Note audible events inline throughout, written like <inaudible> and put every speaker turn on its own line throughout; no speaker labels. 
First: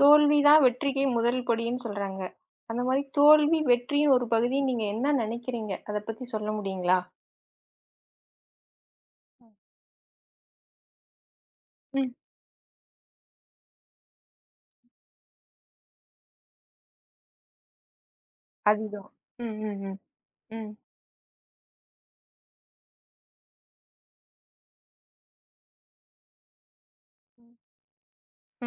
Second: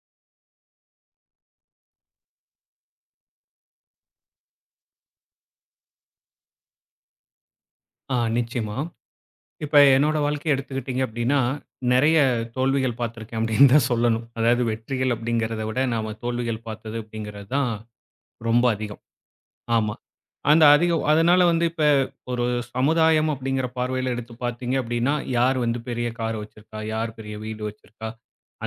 தோல்வி தான் வெற்றிக்கு முதல் படின்னு சொல்றாங்க. அந்த மாரி தோல்வி, வெற்றியின் ஒரு பகுதின்னு நீங்க என்ன நெனைக்கிறீங்க? அத பத்தி சொல்ல முடியுங்களா?
நிச்சயமா. இப்ப என்னோட வாழ்க்கைய எடுத்துக்கிட்டீங்க அப்டின்னா,
ம்.
நெறைய தோல்விகள் பார்த்துருக்கேன் அப்டின்னு தான் சொல்லணும். அதாவது வெற்றிகள் அப்டிங்கிறத விட நாம தோல்விகள் பார்த்தது அப்டிங்கிறது தான் ரொம்ப அதிகம்.
அதுதான். ம், ம்,
ஆமா.
ம்,
அந்த
ம்.
அதனால வந்து இப்ப ஒரு சமுதாயம் அப்படிங்கிற பார்வையில எடுத்து பார்த்தீங்க அப்படின்னா, யார் வந்து பெரிய கார் வச்சிருக்கா? யார் பெரிய வீடு வச்சிருக்கா?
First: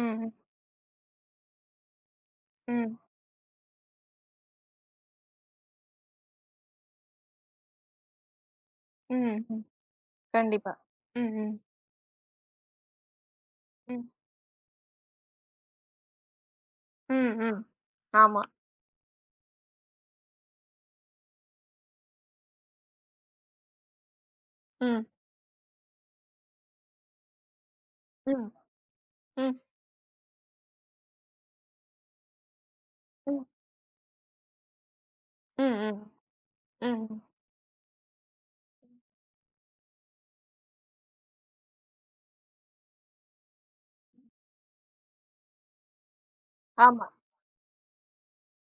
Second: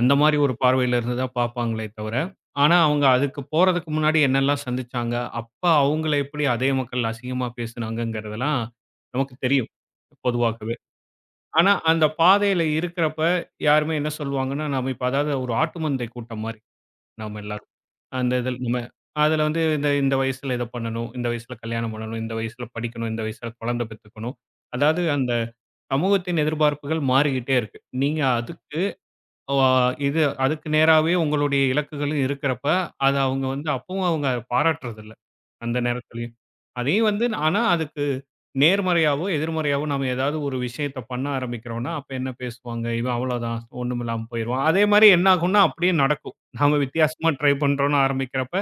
அந்த மாரி ஒரு பார்வையில இருந்து தான் பார்ப்பாங்களே தவிர, ஆனா
ம்,
அவங்க அதுக்கு போறதுக்கு முன்னாடி என்னெல்லாம் சந்திச்சாங்க? அப்ப அவங்கள எப்படி அதே மக்கள் அசிங்கமா பேசுனாங்கங்கிறதெல்லாம் நமக்கு
ம், ம்.
தெரியும்,
கண்டிப்பா.
பொதுவாகவே.
ம், ம்,
ஆனா அந்த பாதையில இருக்கிறப்ப யாருமே
ம்,
என்ன சொல்லுவாங்கன்னா, நாம இப்ப அதாவது ஒரு ஆட்டு மந்தை கூட்டம் மாரி
ம்,
நாம
ம்.
எல்லாரும். அந்த
ஆமா.
இதில் நம்ம அதில வந்து இந்த இந்த வயசுல இத பண்ணணும், இந்த வயசுல கல்யாணம் பண்ணணும், இந்த வயசுல படிக்கணும், இந்த வயசுல குழந்தை பெத்துக்கணும். அதாவது
ம்,
அந்த சமூகத்தின் எதிர்பார்ப்புகள் மாறிக்கிட்டே இருக்கு. நீங்க
ம்,
அதுக்கு ஓ!
ம்,
ஆ, இது அதுக்கு நேராவே உங்களுடைய இலக்குகளும் இருக்கிறப்ப, அத அவங்க
ம்,
வந்து அப்பவும் அவங்க பாராட்டுறதில்ல.
ம்,
அந்த
ம்,
நேரத்திலயும்.
ம்,
அதையும்
ம்.
வந்து ஆனா அதுக்கு நேர்மறையாவோ, எதிர்மறையாவோ நாம ஏதாவது ஒரு விஷயத்த பண்ண ஆரம்பிக்கிறோம்னா, அப்ப என்ன பேசுவாங்க? "இவன் அவ்வளோதான். ஒண்ணுமில்லாம போயிருவான்." அதே மாரி என்ன ஆகும்னா, அப்படியே நடக்கும். நாம
ஆமா.
வித்தியாசமா ட்ரை பண்றோம்ன்னு ஆரம்பிக்கிறப்ப,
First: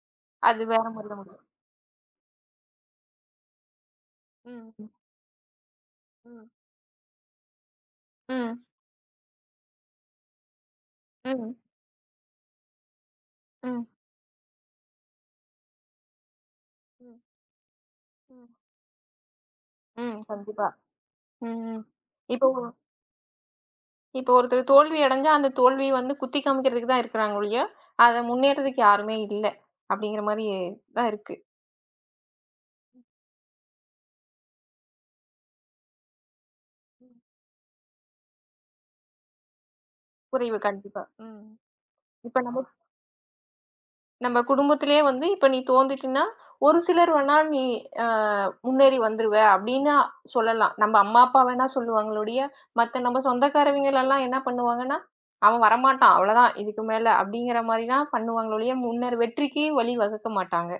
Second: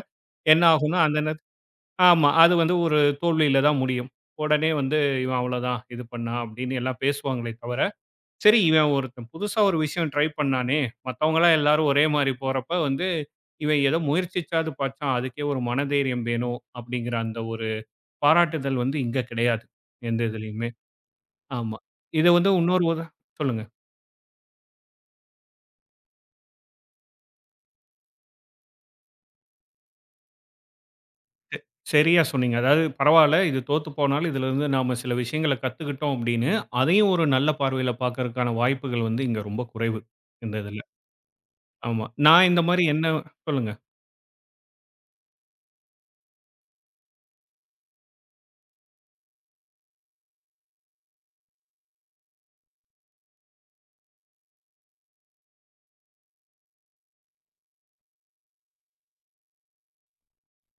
என்ன
அது வேற
ஆகும்னா,
மாரி தான்
அந்த நேர
முடியும்.
ஆமா. அது வந்து ஒரு தோல்வியில தான் முடியும். உடனே
ம், ம்,
வந்து, "இவன் அவ்வளோதான். இது பண்ணான்."
ம்,
அப்படின்னு எல்லாம் பேசுவாங்களே தவிர, சரி,
ம்,
இவன் ஒருத்தன் புதுசா ஒரு விஷயம் ட்ரை பண்ணானே!
ம்,
மத்தவங்கலாம்
ம்,
எல்லாரும் ஒரே மாரி போறப்ப வந்து, இவன்
ம்,
ஏதோ முயற்சிச்சாவது பார்த்தான். அதுக்கே ஒரு மனதைரியம் வேணும் அப்படிங்கிற
ம்.
அந்த ஒரு பாராட்டுதல் வந்து இங்க கிடையாது.
ம்.
எந்த
கண்டிப்பா.
இதுலயுமே.
ம்,
ஆமா.
ம்.
இது
இப்போ
வந்து இன்னொரு உதா சொல்லுங்க.
இப்ப ஒருத்தர் தோல்வி அடைஞ்சா, அந்த தோல்விய வந்து குத்தி காமிக்கிறதுக்கு தான் இருக்கிறாங்க ஒழிய, அத முன்னேற்றதுக்கு யாருமே இல்ல. அப்படிங்கிற மாரி தான் இருக்கு.
சரியா சொன்னீங்க. அதாவது பரவால்ல இது தோத்து போனாலும் இதிலிருந்து நாம சில விஷயங்கள கத்துக்கிட்டோம் அப்படின்னு, அதையும் ஒரு நல்ல பார்வையில பார்க்கறதுக்கான வாய்ப்புகள் வந்து இங்க ரொம்ப குறைவு. இந்த
குறைவு
இதுல.
கண்டிப்பா. ம்.
ஆமா.
இப்ப
நான்
நம்ம
இந்த மாரி என்ன சொல்லுங்க.
நம்ம குடும்பத்திலேயே வந்து இப்ப நீ தோந்துட்டீன்னா, ஒரு சிலர் வேணா நீ அ முன்னேறி வந்துருவ அப்படின்னு சொல்லலாம். நம்ம அம்மா, அப்பா வேணா சொல்லுவாங்களே ஒழிய, மத்த நம்ம சொந்தக்காரவிங்கலலாம் என்ன பண்ணுவாங்கன்னா, "அவன் வரமாட்டான். அவ்வளதான் இதுக்கு மேல" அப்படிங்கிற மாரி தான் பண்ணுவாங்களே ஒழிய, முன்னர் வெற்றிக்கு வழி வகுக்க மாட்டாங்க.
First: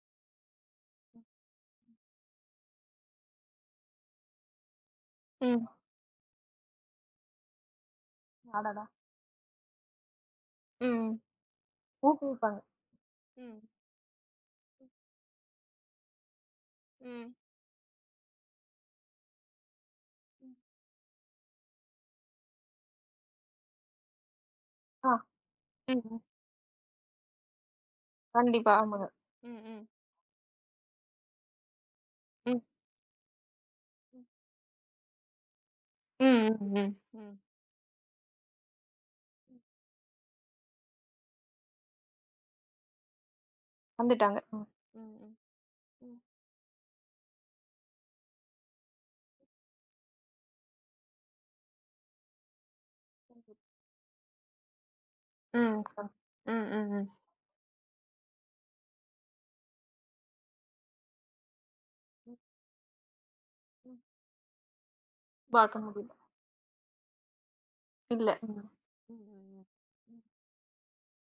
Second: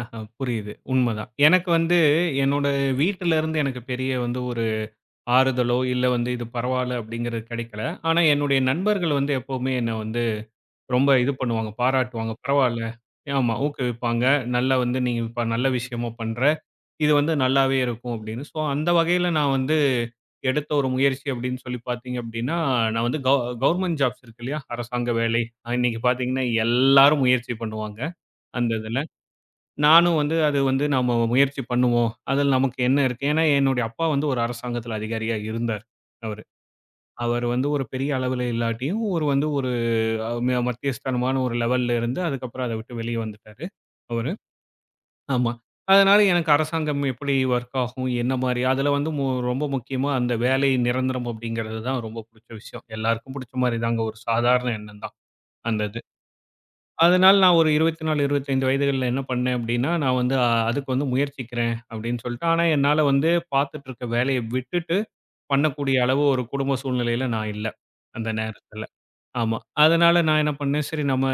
ஆஹா, புரியுது. உண்மதான். எனக்கு வந்து என்னோட வீட்டிலருந்து எனக்கு பெரிய வந்து ஒரு
ம்.
ஆறுதலோ, இல்ல வந்து இது பரவால்ல அப்படிங்கிறது கிடைக்கல. ஆனா என்னுடைய
அடடா!
நண்பர்கள் வந்து எப்பவுமே என்ன வந்து ரொம்ப
ம்.
இது பண்ணுவாங்க, பாராட்டுவாங்க.
ஊக்குவிப்பாங்க.
பரவால்ல. ஆமா,
ம்.
ஊக்குவிப்பாங்க. நல்லா வந்து நீ இப்ப நல்ல விஷயமா பண்ற. இது வந்து
ம்.
நல்லாவே இருக்கும் அப்படின்னு. ஸோ அந்த வகையில நான் வந்து எடுத்த ஒரு முயற்சி அப்படின்னு சொல்லி பார்த்தீங்க அப்படின்னா, நான் வந்து கவர்ன்மென்ட் ஜாப்ஸ் இருக்கு இல்லையா? அரசாங்க
ஆ.
வேலை. இன்னைக்கு
ம்.
பார்த்தீங்கன்னா எல்லாரும் முயற்சி பண்ணுவாங்க, அந்த
கண்டிப்பா.
இதுல.
ஆமாங்க. ம், ம்.
நானும் வந்து அது வந்து நம்ம முயற்சி பண்ணுவோம். அதில
ம்.
நமக்கு என்ன இருக்கு? ஏன்னா என்னுடைய அப்பா
ம்.
வந்து ஒரு அரசாங்கத்தில அதிகாரியா இருந்தார் அவரு.
ம், ம், ம். ம்.
அவர் வந்து ஒரு பெரிய அளவில இல்லாட்டியும், ஒரு வந்து ஒரு அ ம மத்தியஸ்தானமான ஒரு லெவல்ல இருந்து, அதுக்கப்புறம் அத விட்டு வெளிய வந்துட்டாரு அவரு.
வந்துட்டாங்க. ம். ம், ம்,
ஆமா.
ம்.
அதனால எனக்கு அரசாங்கம் எப்படி வொர்க் ஆகும்? என்ன மாரி? அதில வந்து ரொம்ப முக்கியமா அந்த வேலை நிரந்தரம் அப்படிங்கிறது தான் ரொம்ப புடிச்ச விஷயம். எல்லாருக்கும் புடிச்ச மாரி தாங்க. ஒரு சாதாரண எண்ணம் தான்
ம்.
அந்த இது.
ம், ம். ம்.
அதனால நான் ஒரு 24, 25 வயதுகள்ல என்ன பண்ணேன் அப்படின்னா, நான் வந்து அதுக்கு வந்து முயற்சிக்கிறேன் அப்படின்னு
ம்,
சொல்லிட்டு, ஆனா என்னால வந்து பார்த்துட்டு
ம்.
இருக்க வேலைய விட்டுட்டு
பார்க்க
பண்ணக்கூடிய
முடியல.
அளவு ஒரு குடும்ப சூழ்நிலையில நான் இல்ல,
இல்ல.
அந்த
ம்.
நேரத்துல.
ம்,
ஆமா.
ம், ம்.
அதனால நான் என்ன பண்ணேன், சரி நம்ம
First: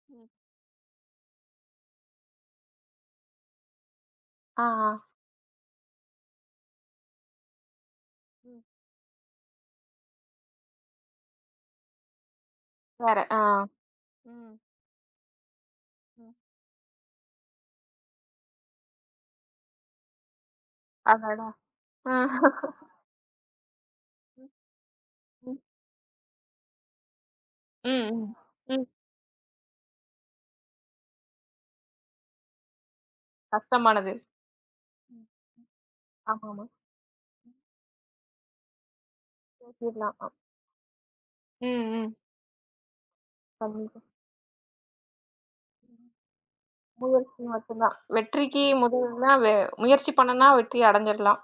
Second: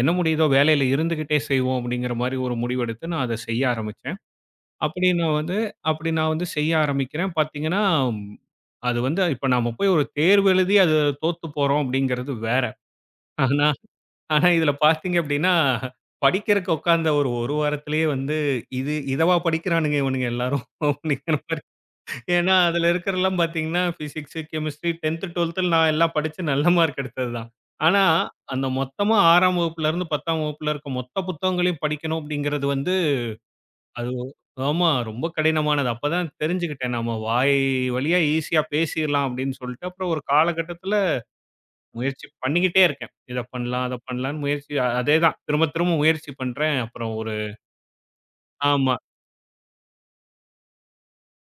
என்ன
ம்,
முடியுதோ வேலையில இருந்துகிட்டே செய்வோம் அப்படிங்கிற மாரி ஒரு முடிவெடுத்து நான் அத செய்ய ஆரம்பிச்சேன்.
ஆ, ஆ.
அப்படி நான் வந்து அப்படி நான் வந்து செய்ய ஆரம்பிக்கிறேன். பார்த்தீங்கன்னா, ம்,
ம். ம்.
அது வந்து இப்ப நாம போய் ஒரு தேர்வு எழுதி அது தோத்து போறோம் அப்படிங்கிறது வேற.
வேற. ஆ.
ஆனா ஆனா,
ம்,
இதுல பார்த்தீங்க அப்டின்னா,
ம்.
படிக்கிறக்கு உட்கார்ந்த ஒரு 1 வாரத்திலேயே வந்து, இது இதவா படிக்கிறானுங்க இவனுங்க எல்லாரும் அப்டிங்கிற
அடடா!
மாரி.
ஆ.
ஏன்னா, அதுல இருக்கிறலாம் பார்த்தீங்கன்னா, பிசிக்ஸு,
ம்.
கெமிஸ்ட்ரி 10த்,
ம்.
12த்ல நான் எல்லாம் படிச்சு நல்ல மார்க் எடுத்தது தான். ஆனா,
ம், ம்.
அந்த
ம்.
மொத்தமா 6ஆம் வகுப்புலருந்து 10ஆம் வகுப்புல இருக்க மொத்த புத்தகங்களையும் படிக்கணும் அப்டிங்கிறது வந்து, அது
கஷ்டமானது.
ஆமா
ம்.
ரொம்ப கடினமானது. அப்பதான்
ஆமாமா.
தெரிஞ்சுக்கிட்டேன். நம்ம வாய் வழியா ஈஸியா பேசிர்லாம் அப்டின்னு சொல்ட்டு, அப்புறம்
பேசிர்லாம்.
ஒரு
அ.
காலகட்டத்தில
ம், ம்.
முயற்சி பண்ணிக்கிட்டே இருக்கேன். இத பண்ணலாம், அத
கண்டிப்பா. ம்.
பண்ணலான்னு முயற்சி அதேதான். திரும்ப திரும்ப முயற்சி பண்றேன். அப்புறம் ஒரு
முயற்சி மட்டும் தான். வெற்றிக்கு ம்.
ஆமா,
முதல்னா வெ முயற்சி பண்ணுனா வெற்றி அடைஞ்சிடலாம்.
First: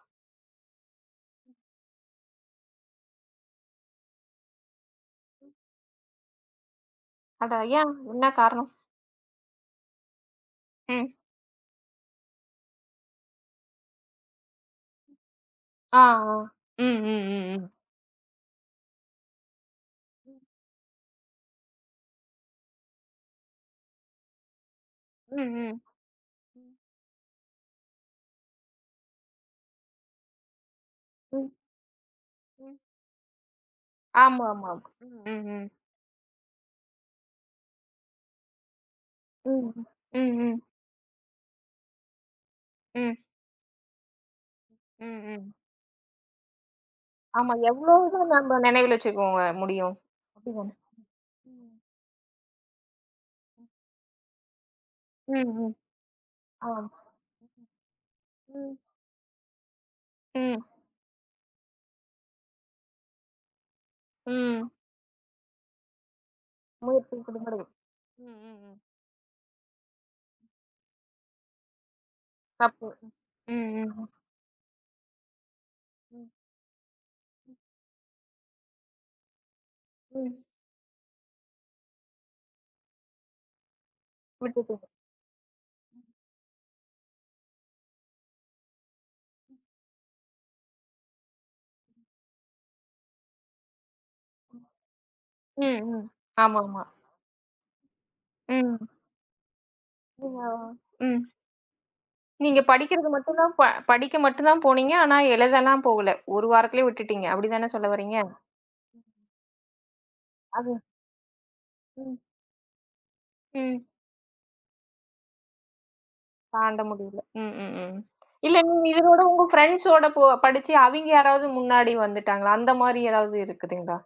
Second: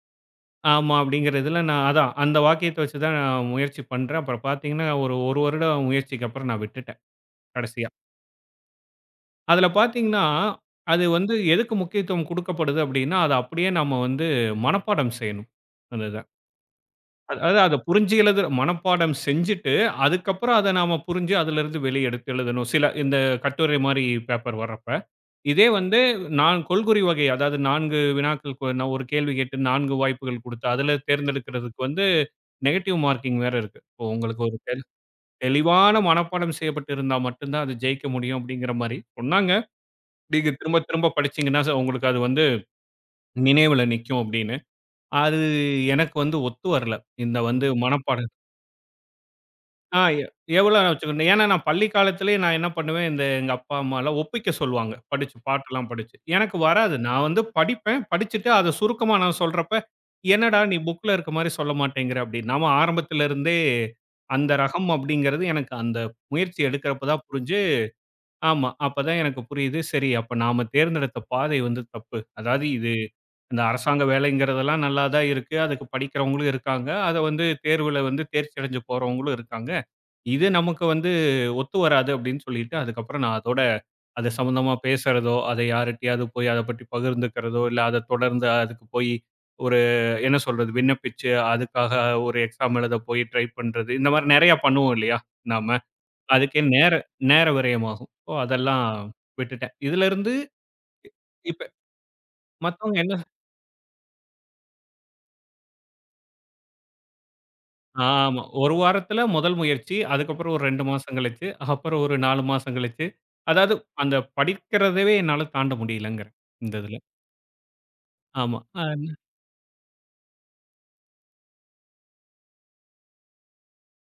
ஆமா அப்படிங்கிறதுல நான் அதான் அந்த வாக்கியத்த வச்சு தான் நான் முயற்சி பண்றேன். அப்புறம் பார்த்தீங்கன்னா, ஒரு 1 வருடம் முயற்சிக்கு அப்புறம் நான் விட்டுட்டேன்
அட
கடைசியா.
ஏன்? என்ன காரணம்?
அதில பார்த்தீங்கன்னா, அது
ம்.
வந்து எதுக்கு முக்கியத்துவம் குடுக்கப்படுது அப்படின்னா, அத அப்படியே நம்ம வந்து மனப்பாடம் செய்யணும்.
ஆ,
அந்த இத.
ஆ. ம், ம், ம்,
அதாவது
ம்.
அத புரிஞ்சு எழுதுற மனப்பாடம் செஞ்சுட்டு, அதுக்கப்புறம் அத நாம புரிஞ்சு அதிலிருந்து வெளிய எடுத்து எழுதணும். சில இந்த கட்டுரை மாரி பேப்பர் வர்றப்ப.
ம்,
இதே
ம்.
வந்து நான் கொள்குறி வகை அதாவது 4 வினாக்கள் நான் ஒரு கேள்வி கேட்டு 4 வாய்ப்புகள் குடுத்து, அதில
ம்,
தேர்ந்தெடுக்கிறதுக்கு வந்து
ம்.
நெகட்டிவ் மார்க்கிங் வேற இருக்கு. இப்போ உங்களுக்கு ஒரு
ஆமாமாம். ம், ம், ம்.
தெளிவான மனப்பாடம் செய்யப்பட்டு இருந்தா மட்டும் தான் அது ஜெயிக்க முடியும் அப்படிங்கிற மாரி சொன்னாங்க.
ம். ம்,
நீங்க
ம்.
திரும்ப திரும்ப படிச்சீங்கன்னா உங்களுக்கு அது வந்து
ம்,
நினைவுல நிக்கும் அப்படின்னு.
ம்,
அது
ம்.
எனக்கு வந்து ஒத்து வரல. இந்த
ஆமா.
வந்து மனப்பாடம்
எவ்வளவுதான் நம்ம நினைவுல வச்சுக்கோங்க முடியும்.
ஆ எ எவ்வளோ
அப்படிதானே?
நான் வச்சுக்கணும். ஏன்னா நான்
ம்.
பள்ளி காலத்திலேயே நான் என்ன பண்ணுவேன், இந்த எங்க அப்பா, அம்மாலாம் ஒப்பிக்க சொல்லுவாங்க.
ம்,
படிச்சு
ம்.
பாட்டெல்லாம் படிச்சு. எனக்கு
ஆம்.
வராது. நான் வந்து படிப்பேன். படிச்சுட்டு அத
ம்.
சுருக்கமா நான் சொல்றப்ப, "என்னடா
ம்,
நீ புக்ல இருக்க மாரி சொல்ல மாட்டேங்கிற" அப்படின்னு. நாம ஆரம்பத்துல இருந்தே அந்த
ம்.
ரகம் அப்படிங்கிறது எனக்கு அந்த முயற்சி எடுக்கிறப்ப
முயற்சி
தான் புரிஞ்சு
கொடுக்கிறது. ம், ம்,
ஆமா.
ம்.
அப்பதான் எனக்கு புரியுது. சரி அப்ப நாம தேர்ந்தெடுத்த பாதை வந்து தப்பு. அதாவது
தப்பு.
இது இந்த
ம், ம்,
அரசாங்க
ம்.
வேலைங்கிறதெல்லாம் நல்லா தான் இருக்கு. அதுக்கு
ம்.
படிக்கிறவங்களும் இருக்காங்க. அத வந்து தேர்வுல வந்து தேர்ச்சி அடைஞ்சு போறவங்களும் இருக்காங்க.
ம்.
இது நமக்கு வந்து ஒத்து வராது அப்படின்னு சொல்லிட்டு, அதுக்கப்புறம் நான் அதோட அது சம்மந்தமா
விட்டுட்டீங்க.
பேசுறதோ, அதை யார்கிட்டயாவது போய் அத பத்தி பகிர்ந்துக்கிறதோ, இல்ல அத தொடர்ந்து அதுக்கு போய் ஒரு என்ன சொல்றது? விண்ணப்பிச்சு அதுக்காக ஒரு எக்ஸாம் எழுத போய் ட்ரை பண்றது. இந்த மாரி நெறைய பண்ணுவோம் இல்லையா? நாம.
ம், ம்.
அதுக்கே
ஆமாமா.
நேர நேர விரயமாகும். ஸோ அதெல்லாம்
ம்.
விட்டுட்டேன். இதிலருந்து
நீங்க ம்.
இப்ப
நீங்க
மத்தவங்க
படிக்கிறது
என்ன
மட்டும் தான் ப படிக்க மட்டும் தான் போனீங்க. ஆனா எழுதலாம் போகல. 1 வாரத்திலே விட்டுட்டீங்க. அப்படிதானே சொல்ல வர்றீங்க?
ஆமா. 1 வாரத்துல முதல் முயற்சி. அதுக்கப்புறம் ஒரு
அது
2 மாசம் கழிச்சு, அப்புறம் ஒரு
ம்,
4 மாசம் கழிச்சு. அதாவது
ம்.
அந்த படிக்கிறதவே என்னால தாண்ட முடியலங்கிறேன், இந்த
தாண்ட
இதுல.
முடியல. ம், ம், ம்.
ஆமா.
இல்ல நீங்க இதனோட உங்க ஃப்ரெண்ட்ஸோட போ படிச்சு அவிங்க யாராவது முன்னாடி வந்துட்டாங்களா? அந்த மாரி ஏதாவது இருக்குதுங்களா?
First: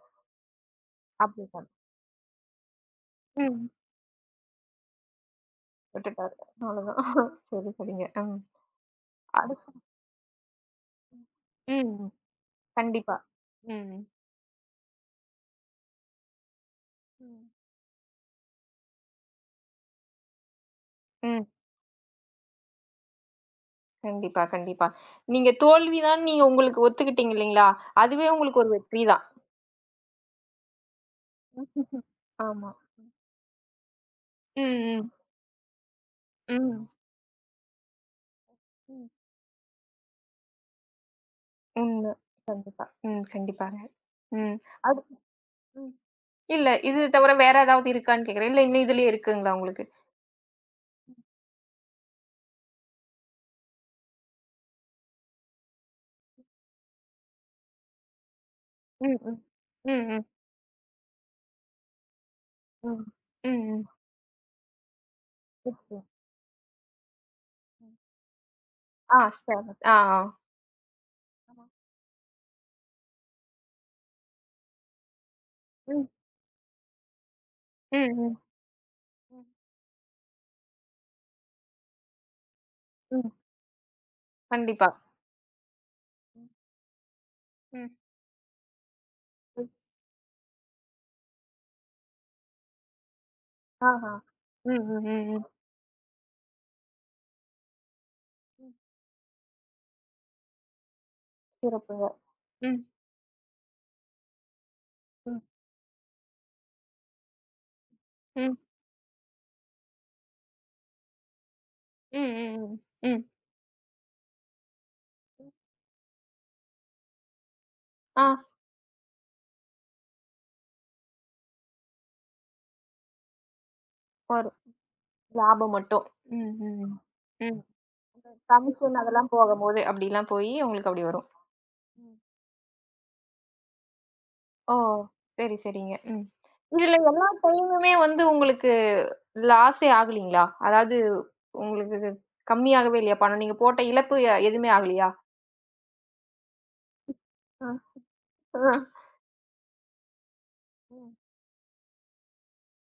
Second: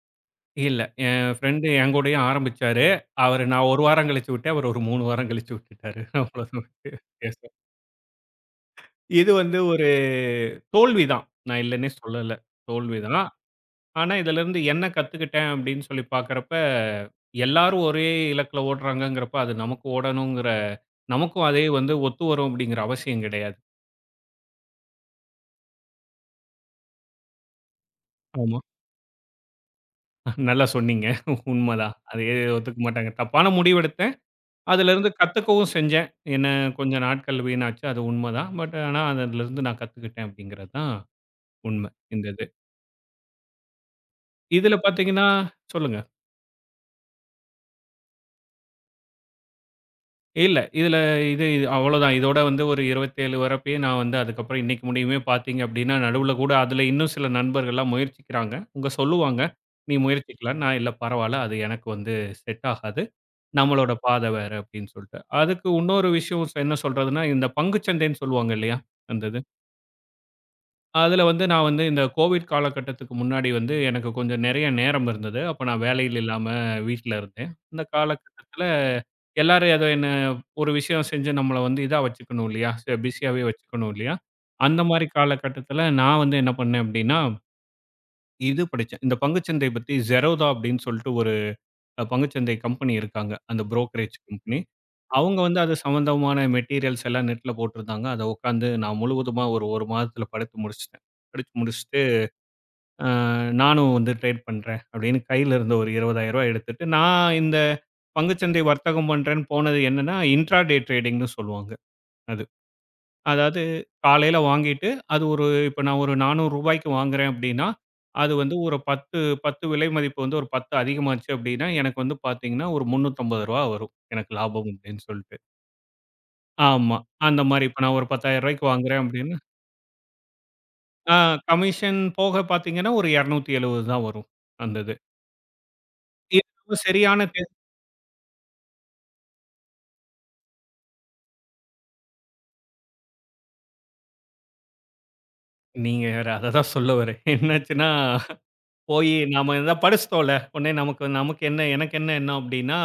இல்ல. என் ஃப்ரெண்டு
அப்படிதான்.
என் கூடயே ஆரம்பிச்சாரு. அவரு நான்
ம்.
1 வாரம் கழிச்சு விட்டேன். அவரு ஒரு 3 வாரம் கழிச்சு விட்டுட்டாரு. <laughs>
விட்டுட்டாரு.
அவ்வளோதான்
அவ்வளோதான்.
வித்தியாசம்.
சரி, சரிங்க. ம்.
இது
அது
வந்து ஒரு தோல்வி தான். நான்
ம்.
இல்லன்னே
ம்,
சொல்லல. தோல்வி
கண்டிப்பா.
தான்.
ம்.
ஆனா, இதிலிருந்து என்ன கத்துக்கிட்டேன் அப்படின்னு சொல்லி பார்க்கிறப்ப,
ம்.
எல்லாரும் ஒரே இலக்குல ஓடுறாங்கங்கிறப்ப, அது நமக்கு ஓடணுங்கிற
ம்.
நமக்கும் அதே வந்து ஒத்து வரும் அப்படிங்கிற அவசியம் கிடையாது.
கண்டிப்பா, கண்டிப்பா. நீங்க தோல்வி தான் நீங்க உங்களுக்கு ஒத்துக்கிட்டீங்க இல்லீங்களா? அதுவே
ஆமா.
உங்களுக்கு ஒரு வெற்றி தான்.
நல்லா சொன்னீங்க. உண்மதான்.
<laughs>
அதே
ஆமா.
ஒத்துக்க மாட்டாங்க. தப்பான முடிவெடுத்தேன்.
ம், ம்.
அதிலிருந்து கத்துக்கவும் செஞ்சேன். என்ன
ம்.
கொஞ்சம் நாட்கள் வீணாச்சு. அது உண்மதான். பட் ஆனா,
ம்.
அதிலிருந்து நான் கத்துக்கிட்டேன் அப்படிங்கிறது தான் உண்மை,
உண்ம.
இந்த இது.
கண்டிப்பா. ம். கண்டிப்பாங்க. ம்.
இதில
அது
பார்த்தீங்கன்னா
ம்.
சொல்லுங்க.
இல்ல. இது தவிர வேற ஏதாவது இருக்கான்னு கேட்கிறேன். இல்ல இன்னும் இதுலயே இருக்குங்களா உங்களுக்கு?
இல்ல. இதுல இது இது அவ்வளோதான். இதோட வந்து ஒரு 27 வரப்பயே நான் வந்து அதுக்கப்புறம் இன்னைக்கு முடியுமே பார்த்தீங்க அப்படின்னா, நடுவுல கூட அதுல இன்னும் சில நண்பர்கள்லாம் முயற்சிக்கிறாங்க. அவங்க
ம், ம்.
சொல்லுவாங்க,
ம்,
"நீ
ம்.
முயற்சிக்கலாம்." நான், "இல்ல பரவால்ல. அது எனக்கு வந்து செட்
ம்.
ஆகாது.
ம், ம்.
நம்மளோட பாதை வேற." அப்படின்னு சொல்லிட்டு. அதுக்கு
இருக்கு.
இன்னொரு விஷயம் என்ன சொல்றதுன்னா, இந்த
ம்.
பங்குச்சந்தைன்னு சொல்லுவாங்க இல்லையா?
ஆ,
அந்த இது.
சரி. ஆ, ஆ.
அதுல வந்து நான்
ஆமா.
வந்து இந்த கோவிட் காலகட்டத்துக்கு முன்னாடி வந்து எனக்கு கொஞ்சம் நெறைய நேரம் இருந்தது. அப்ப நான்
ம்.
வேலையில் இல்லாம வீட்ல இருந்தேன். அந்த
ம், ம்.
காலகட்டத்துல
ம்.
எல்லாரும் ஏதோ என்ன ஒரு விஷயம் செஞ்சு நம்மள வந்து இதா வச்சுக்கணும் இல்லையா?
ம்.
பிஸியாவே வச்சுக்கணும் இல்லையா? அந்த
கண்டிப்பா.
மாரி காலகட்டத்துல நான் வந்து
ம்.
என்ன பண்ணேன் அப்டின்னா,
ம்.
இது படிச்சேன். இந்த பங்குச்சந்தை
ம்.
பத்தி Zerodha அப்டின்னு சொல்லிட்டு ஒரு பங்குச்சந்தை கம்பெனி இருக்காங்க. அந்த
ஆஹா.
Brokerage company.
ம், ம், ம்,
அவங்க
ம்.
வந்து அது சம்மந்தமான மெட்டீரியல்ஸ் எல்லாம் நெட்ல போட்டிருந்தாங்க. அத உட்காந்து
ம்.
நான் முழுவதுமா ஒரு 1 மாதத்துல படித்து முடிச்சுட்டேன். படிச்சு முடிச்சுட்டு
சிறப்புங்க. ம்.
அ நானும் வந்து ட்ரேட் பண்றேன் அப்படின்னு
ம்.
கையில இருந்த ஒரு ரூ. 20,000 எடுத்துட்டு, நான் இந்த
ம்.
பங்குச்சந்தை வர்த்தகம் பண்றேன்னு போனது என்னன்னா, இன்ட்ராடே ட்ரேடிங்ன்னு சொல்லுவாங்க
ம்,
அது.
ம், ம். ம்.
அதாவது காலையில வாங்கிட்டு அது ஒரு இப்ப நான் ஒரு ரூ. 400க்கு வாங்குறேன் அப்படின்னா,
ஆ
அது வந்து ஒரு 10 விலை மதிப்பு வந்து ஒரு 10 அதிகமாச்சு அப்படின்னா, எனக்கு வந்து பார்த்தீங்கன்னா ஒரு ரூ. 350 வரும் எனக்கு
வரும்.
லாபம் அப்படின்னு சொல்லிட்டு.
லாபம் மட்டும். ம், ம்,
ஆமா. அந்த
ம்.
மாரி இப்ப நான் ஒரு ரூ.
ம்.
10,000
கமிஷன்
வாங்குறேன்
அதெல்லாம்
அப்படின்னா,
போகும்போது அப்படிலாம் போயி உங்களுக்கு அப்படி
ஆ
வரும்.
கமிஷன்
ம்.
போக பார்த்தீங்கன்னா ஒரு 270 தான் வரும்
ஓ!
அந்த இது.
சரி, சரிங்க. ம்.
இது நம்ம
இதுல
சரியான
எல்லா டைமுமே வந்து உங்களுக்கு லாஸே ஆகலீங்களா? அதாவது உங்களுக்கு இது கம்மியாகவே இல்லையா பணம்? நீங்க போட்ட இழப்பு எதுவுமே ஆகலையா?
நீங்க வேற அததான் சொல்ல வரேன்.
அ,
என்னாச்சுன்னா,
அ.
போயி நாம எதா படிச்சுட்டோம்ல. உடனே நமக்கு
ம்.
நமக்கு என்ன எனக்கு என்ன எண்ணம் அப்டின்னா,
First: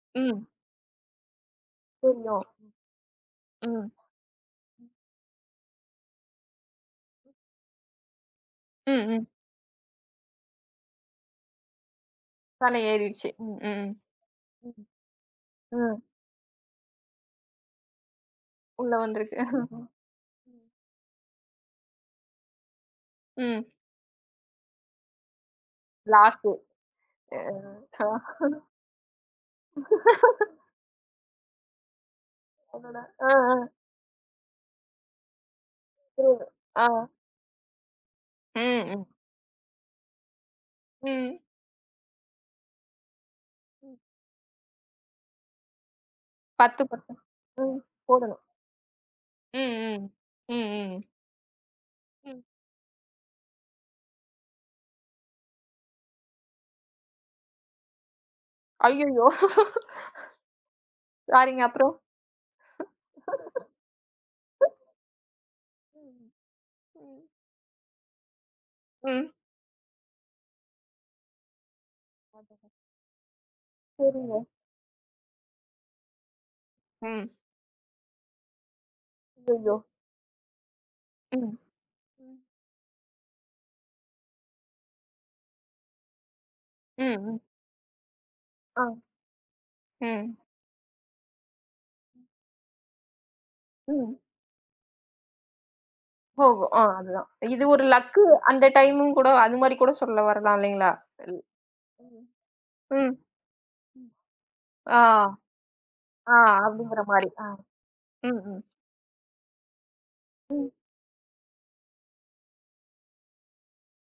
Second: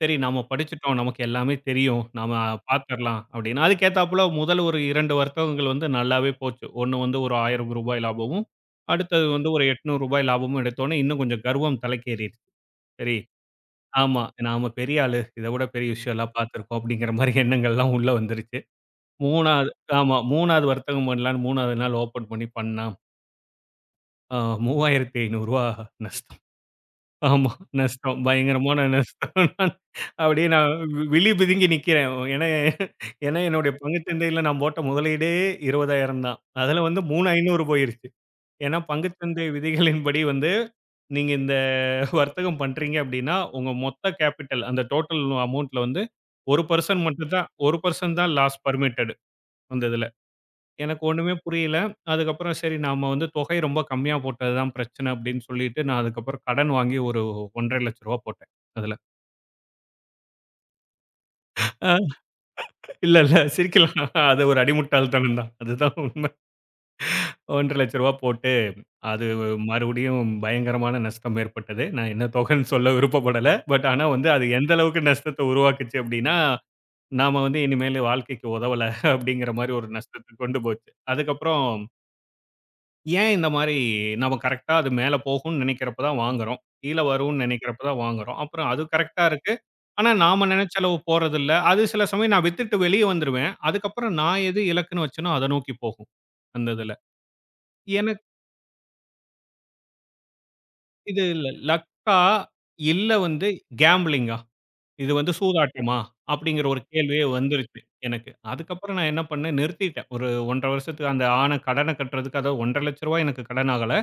சரி நாம
ம்.
படிச்சுட்டோம். நமக்கு எல்லாமே தெரியும். நாம
புரியும்.
பாத்துரலாம் அப்டின்னு.
ம்.
அதுக்கேத்தாப்புல முதல் ஒரு 2 வர்த்தகங்கள் வந்து நல்லாவே போச்சு. ஒண்ணு வந்து ஒரு ரூ. 1000 லாபமும்,
ம்,
அடுத்தது
ம்.
வந்து ஒரு ரூ. 800 லாபமும் எடுத்தோனே, இன்னும் கொஞ்சம் கர்வம் தலைக்கேறிருச்சு.
தலை
சரி,
ஏறிடுச்சு. ம், ம், ம்.
ஆமா. நாம
ம்.
பெரிய ஆளு. இத விட பெரிய
ம்.
விஷயம்லாம் பாத்துருக்கோம் அப்டிங்கிற மாரி எண்ணங்கள்லாம் உள்ள வந்துருச்சு.
உள்ள வந்திருக்கு.
3வது ஆமா 3வது வர்த்தகம் பண்ணலான்னு 3வது நாள் ஓப்பன் பண்ணி பண்ணா
ம்.
ஆ ரூ. 3,500 நஷ்டம்.
லாஸு. அ.
ஆமா,
ஆ.
நஷ்டம். பயங்கரமான நஷ்டம். <laughs> நான் அப்படியே நான் விழி பிதுங்கி நிக்கிறேன். ஏன்னா
அடடா! அ,
ஏன்னா
அ.
என்னுடைய பங்குச் சந்தையில நான் போட்ட முதலீடே 20,000 தான்.
புரியுது.
அதுல
ஆ.
வந்து 3,500 போயிருச்சு. ஏன்னா
ம், ம்.
பங்குச் சந்தை விதிகளின்படி வந்து, நீங்க
ம்.
இந்த வர்த்தகம் பண்றீங்க அப்படின்னா, உங்க மொத்த கேப்பிட்டல் அந்த டோட்டல் அமௌண்ட்ல வந்து
10,
1%
10.
மட்டும் தான்
ம்.
1% தான்
போடணும்.
லாஸ் பெர்மிட்டட்
ம்,
அந்த இதுல.
ம். ம்,
எனக்கு
ம்.
ஒண்ணுமே புரியல.
ம்.
அதுக்கப்புறம் சரி நாம வந்து தொகை ரொம்ப கம்மியா போட்டது தான் பிரச்சனை அப்படின்னு சொல்லிட்டு, நான் அதுக்கப்புறம் கடன் வாங்கி ஒரு ரூ. 1,50,000 போட்டேன் அதுல.
ஐய்யய்யோ! சாரிங்க. அப்புறம்?
அ இல்ல, சிரிக்கலாம். அது ஒரு அடிமுட்டாள்தனம் தான். அதுதான்
ம்.
உண்மை.
ம்.
ரூ. 1,50,000 போட்டு, அது
ம்.
மறுபடியும் பயங்கரமான நஷ்டம் ஏற்பட்டது. நான் என்ன
அதான்.
தொகைன்னு சொல்ல விருப்பப்படல. பட் ஆனா வந்து
சரிங்க.
அது எந்த அளவுக்கு நஷ்டத்த உருவாக்குச்சு அப்படின்னா,
ம்.
நாம வந்து இனிமேலு வாழ்க்கைக்கு உதவல அப்படிங்கிற மாரி
ஐய்யய்யோ!
ஒரு நஷ்டத்துக்கு கொண்டு போச்சு.
ம்.
அதுக்கப்புறம்
ம்.
ஏன் இந்த மாரி நம்ம கரெக்ட்டா அது மேல போகும்னு நினைக்கிறப்ப தான் வாங்குறோம். கீழ
ம். ம்.
வரும்னு நினைக்கிறப்ப தான் வாங்குறோம். அப்புறம் அது
ஆ.
கரெக்ட்டா இருக்கு. ஆனா
ம்.
நாம நெனச்ச அளவு போறதில்ல. அது சில சமயம் நான் வித்துட்டு வெளிய வந்துருவேன்.
ம்.
அதுக்கப்புறம் நான் எது இலக்குன்னு வச்சேனோ அத நோக்கி போகும். அந்த
போகும். ஆ
இதுல.
அதுதான். இது ஒரு
எனக்கு
லக்கு அந்த டைமும் கூட அது மாரி கூட சொல்ல வரலாம் இல்லைங்களா?
இது
ல்
லக்கா?
ம்.
இல்ல
ம்.
வந்து கேம்பிளிங்கா? இது வந்து
ஆ,
சூதாட்டமா?
ஆ
அப்படிங்கிற ஒரு
அப்படிங்கிற
கேள்வியே
மாரி. ஆ.
வந்துருச்சு எனக்கு.
ம், ம்.
அதுக்கப்புறம் நான் என்ன பண்ணேன் நிறுத்திட்டேன். ஒரு 1
ம்.
1/2 வருஷத்துக்கு அந்த ஆன கடன கட்டுறதுக்கு அதாவது ரூ. 1,50,000 எனக்கு கடன் ஆகல.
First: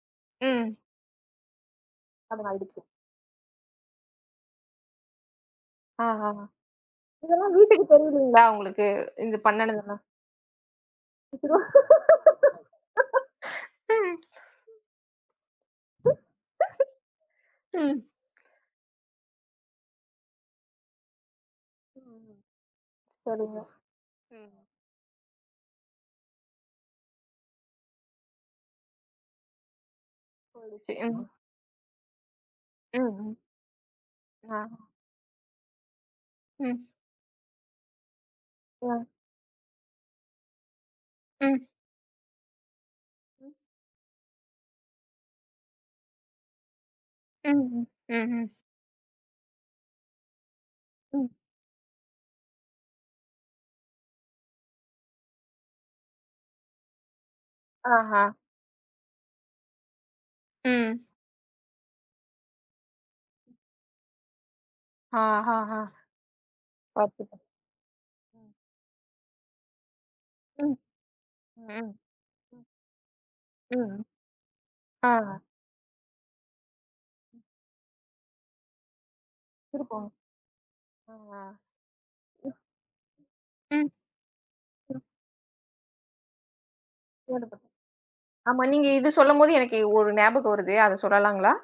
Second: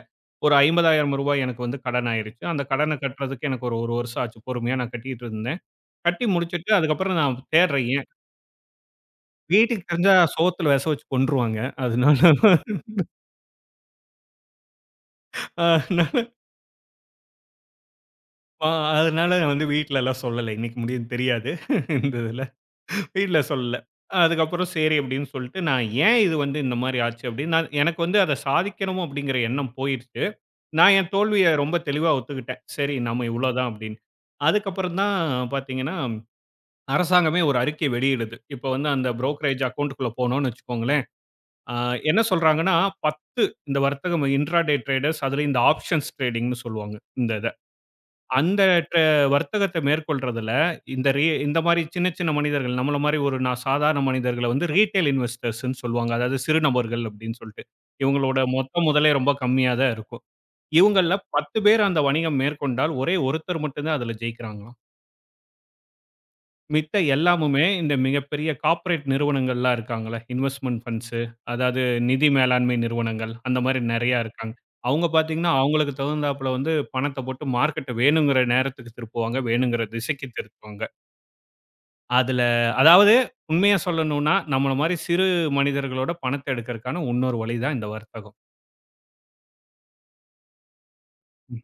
ஒரு ரூ.
ம்.
50,000 எனக்கு வந்து கடன்
அது
ஆயிருச்சு. அந்த
ஆயிடுச்சு.
கடன கட்டுறதுக்கு எனக்கு ஒரு 1 வருஷம் ஆச்சு. பொறுமையா நான் கட்டிட்டு இருந்தேன்.
ஆ,
கட்டி
ஆ.
முடிச்சுட்டு அதுக்கப்புறம் நான்
இதெல்லாம் வீட்டுக்கு
தேடுறேன் ஏன்.
தெரியலைங்களா உங்களுக்கு? இது
வீட்டுக்கு
பண்ணுனதெல்லாம்?
தெரிஞ்சா சோத்துல விச வச்சு கொன்றுவாங்க. அதனால
ம்.
அதனால
ம்.
அ அதனால நான் வந்து வீட்லலாம் சொல்லல. இன்னைக்கு முடியும்னு தெரியாது. இந்த
ம்.
இதுல. வீட்ல
சரிங்க.
சொல்லல.
ம்.
அதுக்கப்புறம் சரி அப்படின்னு சொல்லிட்டு நான் ஏன் இது வந்து இந்த மாரி ஆச்சு அப்படின்னு நான் எனக்கு வந்து அத சாதிக்கணும் அப்படிங்கிற எண்ணம் போயிருச்சு. நான்
போயிடுச்சு.
என்
ம்.
தோல்விய ரொம்ப தெளிவா ஒத்துக்கிட்டேன். சரி
ம்.
நம்ம
ம்.
இவ்வளோதான் அப்படின்னு.
ஆ.
அதுக்கப்புறம் தான் பார்த்தீங்கன்னா
ம்.
அரசாங்கமே ஒரு அறிக்கை வெளியிடுது. இப்ப வந்து
ஆ.
அந்த புரோக்கரேஜ் அக்கவுண்ட்க்குள்ள போனோம்னு வச்சுக்கோங்களேன்,
ம்.
அ என்ன சொல்றாங்கன்னா, 10
ம்.
இந்த வர்த்தகம் இன்ட்ராடே டிரேடர்ஸ் அதுலயும் இந்த ஆப்ஷன்ஸ் ட்ரேடிங்ன்னு சொல்லுவாங்க இந்த இத.
ம். ம்ஹ்ம். ம்ஹ்ம்.
அந்த ட்ர வர்த்தகத்த மேற்கொள்றதுல இந்த
ம்.
இந்த மாரி சின்ன சின்ன மனிதர்கள், நம்மள மாரி ஒரு நான் சாதாரண மனிதர்கள வந்து ரீட்டெயில் இன்வெஸ்டர்ஸ்ன்னு சொல்லுவாங்க. அதாவது சிறு நபர்கள் அப்படின்னு சொல்ட்டு.
ஆஹா.
இவங்களோட மொத்த முதலே ரொம்ப கம்மியா தான் இருக்கும்.
ம்.
இவங்கள்ல 10 பேர் அந்த வணிகம் மேற்கொண்டால், ஒரே ஒருத்தர் மட்டும் தான் அதுல ஜெயிக்கிறாங்களாம்.
ஆஹாஹா.
மித்த
பார்த்துட்டேன்.
எல்லாமுமே இந்த
ம்.
மிகப்பெரிய கார்ப்பரேட் நிறுவனங்கள்லாம் இருக்காங்கல்ல,
ம்.
இன்வெஸ்ட்மென்ட் ஃபண்ட்ஸு,
ம்.
அதாவது
ம்.
நிதி மேலாண்மை நிறுவனங்கள், அந்த மாரி
ம்.
நெறையா இருக்காங்க. அவங்க
ஆ.
பார்த்தீங்கன்னா, அவங்களுக்கு தகுந்தாப்புல வந்து பணத்த போட்டு மார்க்கெட்ட வேணுங்கிற நேரத்துக்கு திருப்புவாங்க, வேணுங்கிற
திருப்பவும்.
திசைக்கு திருப்புவாங்க.
ஆ.
அதுல அதாவது உண்மையா
ம்.
சொல்லணும்னா, நம்மள மாரி சிறு மனிதர்களோட பணத்த எடுக்கறக்கான இன்னொரு வழி
கேள்விப்பட்டேன்.
தான் இந்த வர்த்தகம்.
ஆமா. நீங்க இது சொல்லும்போது எனக்கு ஒரு ஞாபகம் வருது. அத சொல்லலாங்களா?
ம்.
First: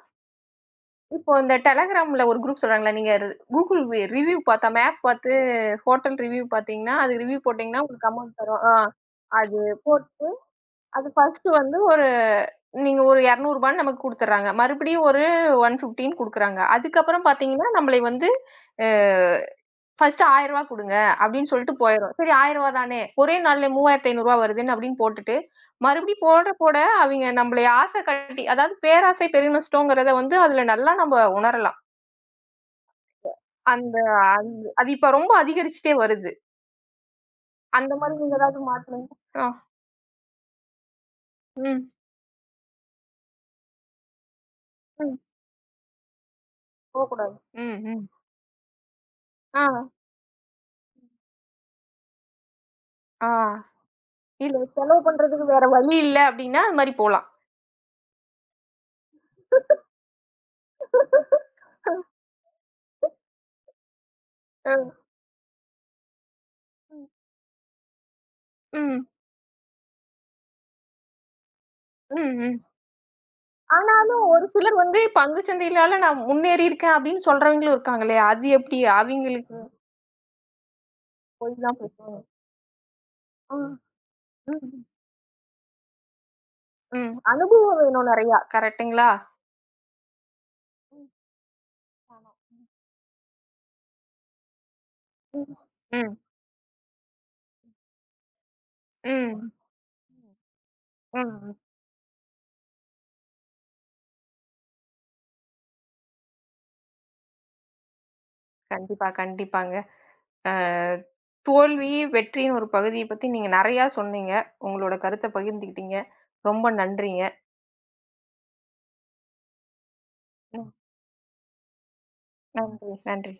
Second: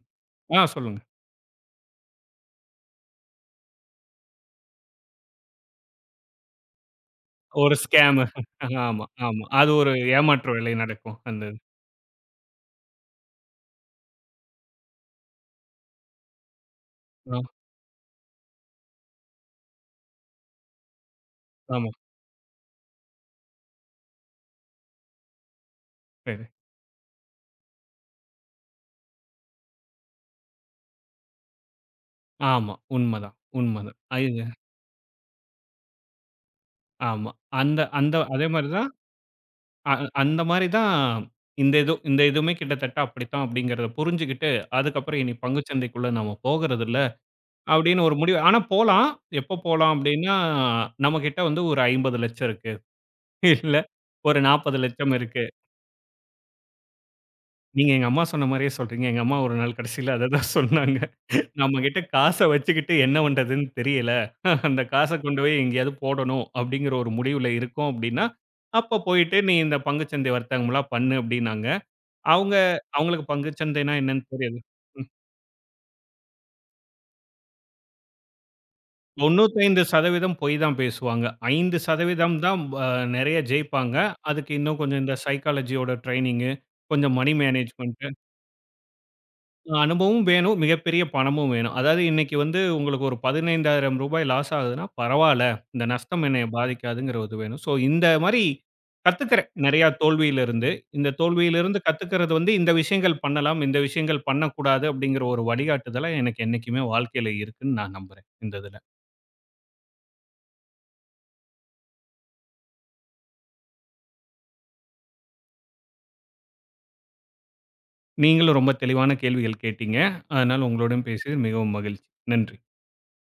ஆ சொல்லுங்க.
இப்போ இந்த Telegramல ஒரு குரூப் சொல்றாங்கல்ல. நீங்க ரு Google ரிவ்யூ பார்த்தா மேப் பார்த்து ஹோட்டல் ரிவ்யூ பார்த்தீங்கன்னா, அது ரிவ்யூ
ஒரு
போட்டீங்கன்னா உங்களுக்கு
ஸ்கேமு.
அமௌண்ட் தரும். ஆ.
ஆமா, ஆமா.
அது
அது
போ
ஒரு ஏமாற்று வேலை
அது
நடக்கும். அந்த
ஃபர்ஸ்ட்டு
இது.
வந்து ஒரு நீங்க ஒரு ரூ. 200 நமக்கு குடுத்துர்றாங்க. மறுபடியும் ஒரு 115 குடுக்குறாங்க. அதுக்கப்புறம்
ஆ,
பார்த்தீங்கன்னா, நம்மளை வந்து அ ஃபர்ஸ்ட்டு ரூ. 1000 குடுங்க அப்படின்னு சொல்லிட்டு
ஆமா.
போயிரும். சரி ரூ. 1000 தானே, ஒரே நாள்ல ரூ. 3,500 வருதுன்னு அப்படின்னு போட்டுட்டு, மறுபடியும்
சரி.
போட போட அவிங்க நம்மளை ஆசை காட்டி அதாவது பேராசை பெருநஷ்டோங்கிறத வந்து அதுல நல்லா நம்ம உணரலாம்.
ஆமா. உண்மதான்,
அந்த
உண்மதான்.
அது அது இப்ப ரொம்ப அதிகரிச்சுட்டே வருது.
ஆமா. அந்த
அந்த
அந்த
மாதிரி நீங்க
அதே
ஏதாவது
மாரி தான்
மாத்துனீங்க? ஆ.
அ அ- அந்த மாரி தான் இந்த
ம்.
இது இந்த இதுவுமே கிட்டத்தட்ட அப்படித்தான் அப்படிங்கிறத புரிஞ்சுகிட்டு,
ம்.
அதுக்கப்புறம் இனி பங்குச்சந்தைக்குள்ள நாம போகறதில்ல
போக்கூடாது. ம்.
அப்படின்னு
ம்.
ஒரு முடிவு. ஆனா போலாம். எப்போ
ஆ.
போலாம் அப்படின்னா, நம்மகிட்ட வந்து ஒரு 50,00,000 இருக்கு.
ஆ.
இல்ல ஒரு
இல்ல செலவு
40,00,000 இருக்கு.
பண்றதுக்கு வேற வழி இல்ல அப்டின்னா, அது மாரி போலாம்.
நீங்க எங்க அம்மா சொன்ன மாரியே சொல்றீங்க. எங்க அம்மா ஒரு நாள் கடைசியில அததான் சொன்னாங்க. நம்மகிட்ட
<laughs>
காச வச்சுக்கிட்டு என்ன பண்றதுன்னு தெரியல.
அ.
அந்த காச கொண்டு போய் எங்கேயாவது போடணும் அப்படிங்கிற ஒரு முடிவுல இருக்கோம் அப்படின்னா, அப்ப
ம்.
போயிட்டு நீ இந்த பங்குச்சந்தை வர்த்தகம்லாம் பண்ணு அப்படின்னாங்க.
ம்,
அவங்க
ம்.
அவங்களுக்கு பங்குச்சந்தைன்னா என்னன்னு
ஆனாலும் ஒரு
தெரியாது.
சிலர் வந்து பங்கு சந்தையிலால நான் முன்னேறி இருக்கேன் அப்டின்னு சொல்றவங்களும் இருக்காங்க இல்லையா? அது எப்டி அவிங்களுக்கு
95% பொய் தான் பேசுவாங்க.
போய் தான் பேசணும்.
5% தான் நெறைய
ம்.
ஜெயிப்பாங்க. அதுக்கு இன்னும்
ம்.
கொஞ்சம் இந்த சைக்காலஜியோட ட்ரெய்னிங்கு,
ம்.
கொஞ்சம் மணி
அனுபவம்
மேனேஜ்மென்ட்
வேணும் நெறையா. கரெக்ட்டுங்களா?
அனுபவமும் வேணும். மிகப்பெரிய
ம்.
பணமும் வேணும். அதாவது
ஆமா.
இன்னைக்கு வந்து உங்களுக்கு ஒரு ரூ. 15,000 லாஸ் ஆகுதுன்னா,
ம்.
பரவால்ல. இந்த
ம்.
நஷ்டம் என்னைய பாதிக்காதுங்கிறது வேணும். ஸோ இந்த மாரி கத்துக்கிறேன்.
ம்.
நெறையா தோல்வியிலிருந்து. இந்த
ம்.
தோல்வியிலிருந்து கத்துக்கிறது வந்து இந்த விஷயங்கள் பண்ணலாம், இந்த விஷயங்கள் பண்ணக்கூடாது அப்படிங்கிற ஒரு வழிகாட்டுதலா எனக்கு என்னைக்குமே வாழ்க்கையில இருக்குன்னு நான் நம்புறேன், இந்த இதுல.
கண்டிப்பா, கண்டிப்பாங்க. அ தோல்வி, வெற்றியின் ஒரு பகுதிய பத்தி நீங்க நெறையா சொன்னீங்க. உங்களோட கருத்த பகிர்ந்துக்கிட்டீங்க. ரொம்ப நன்றிங்க.
நீங்களும் ரொம்ப தெளிவான கேள்விகள் கேட்டீங்க. அதனால
ம்.
உங்களுடன் பேசியது மிகவும் மகிழ்ச்சி. நன்றி.
நன்றி, நன்றி.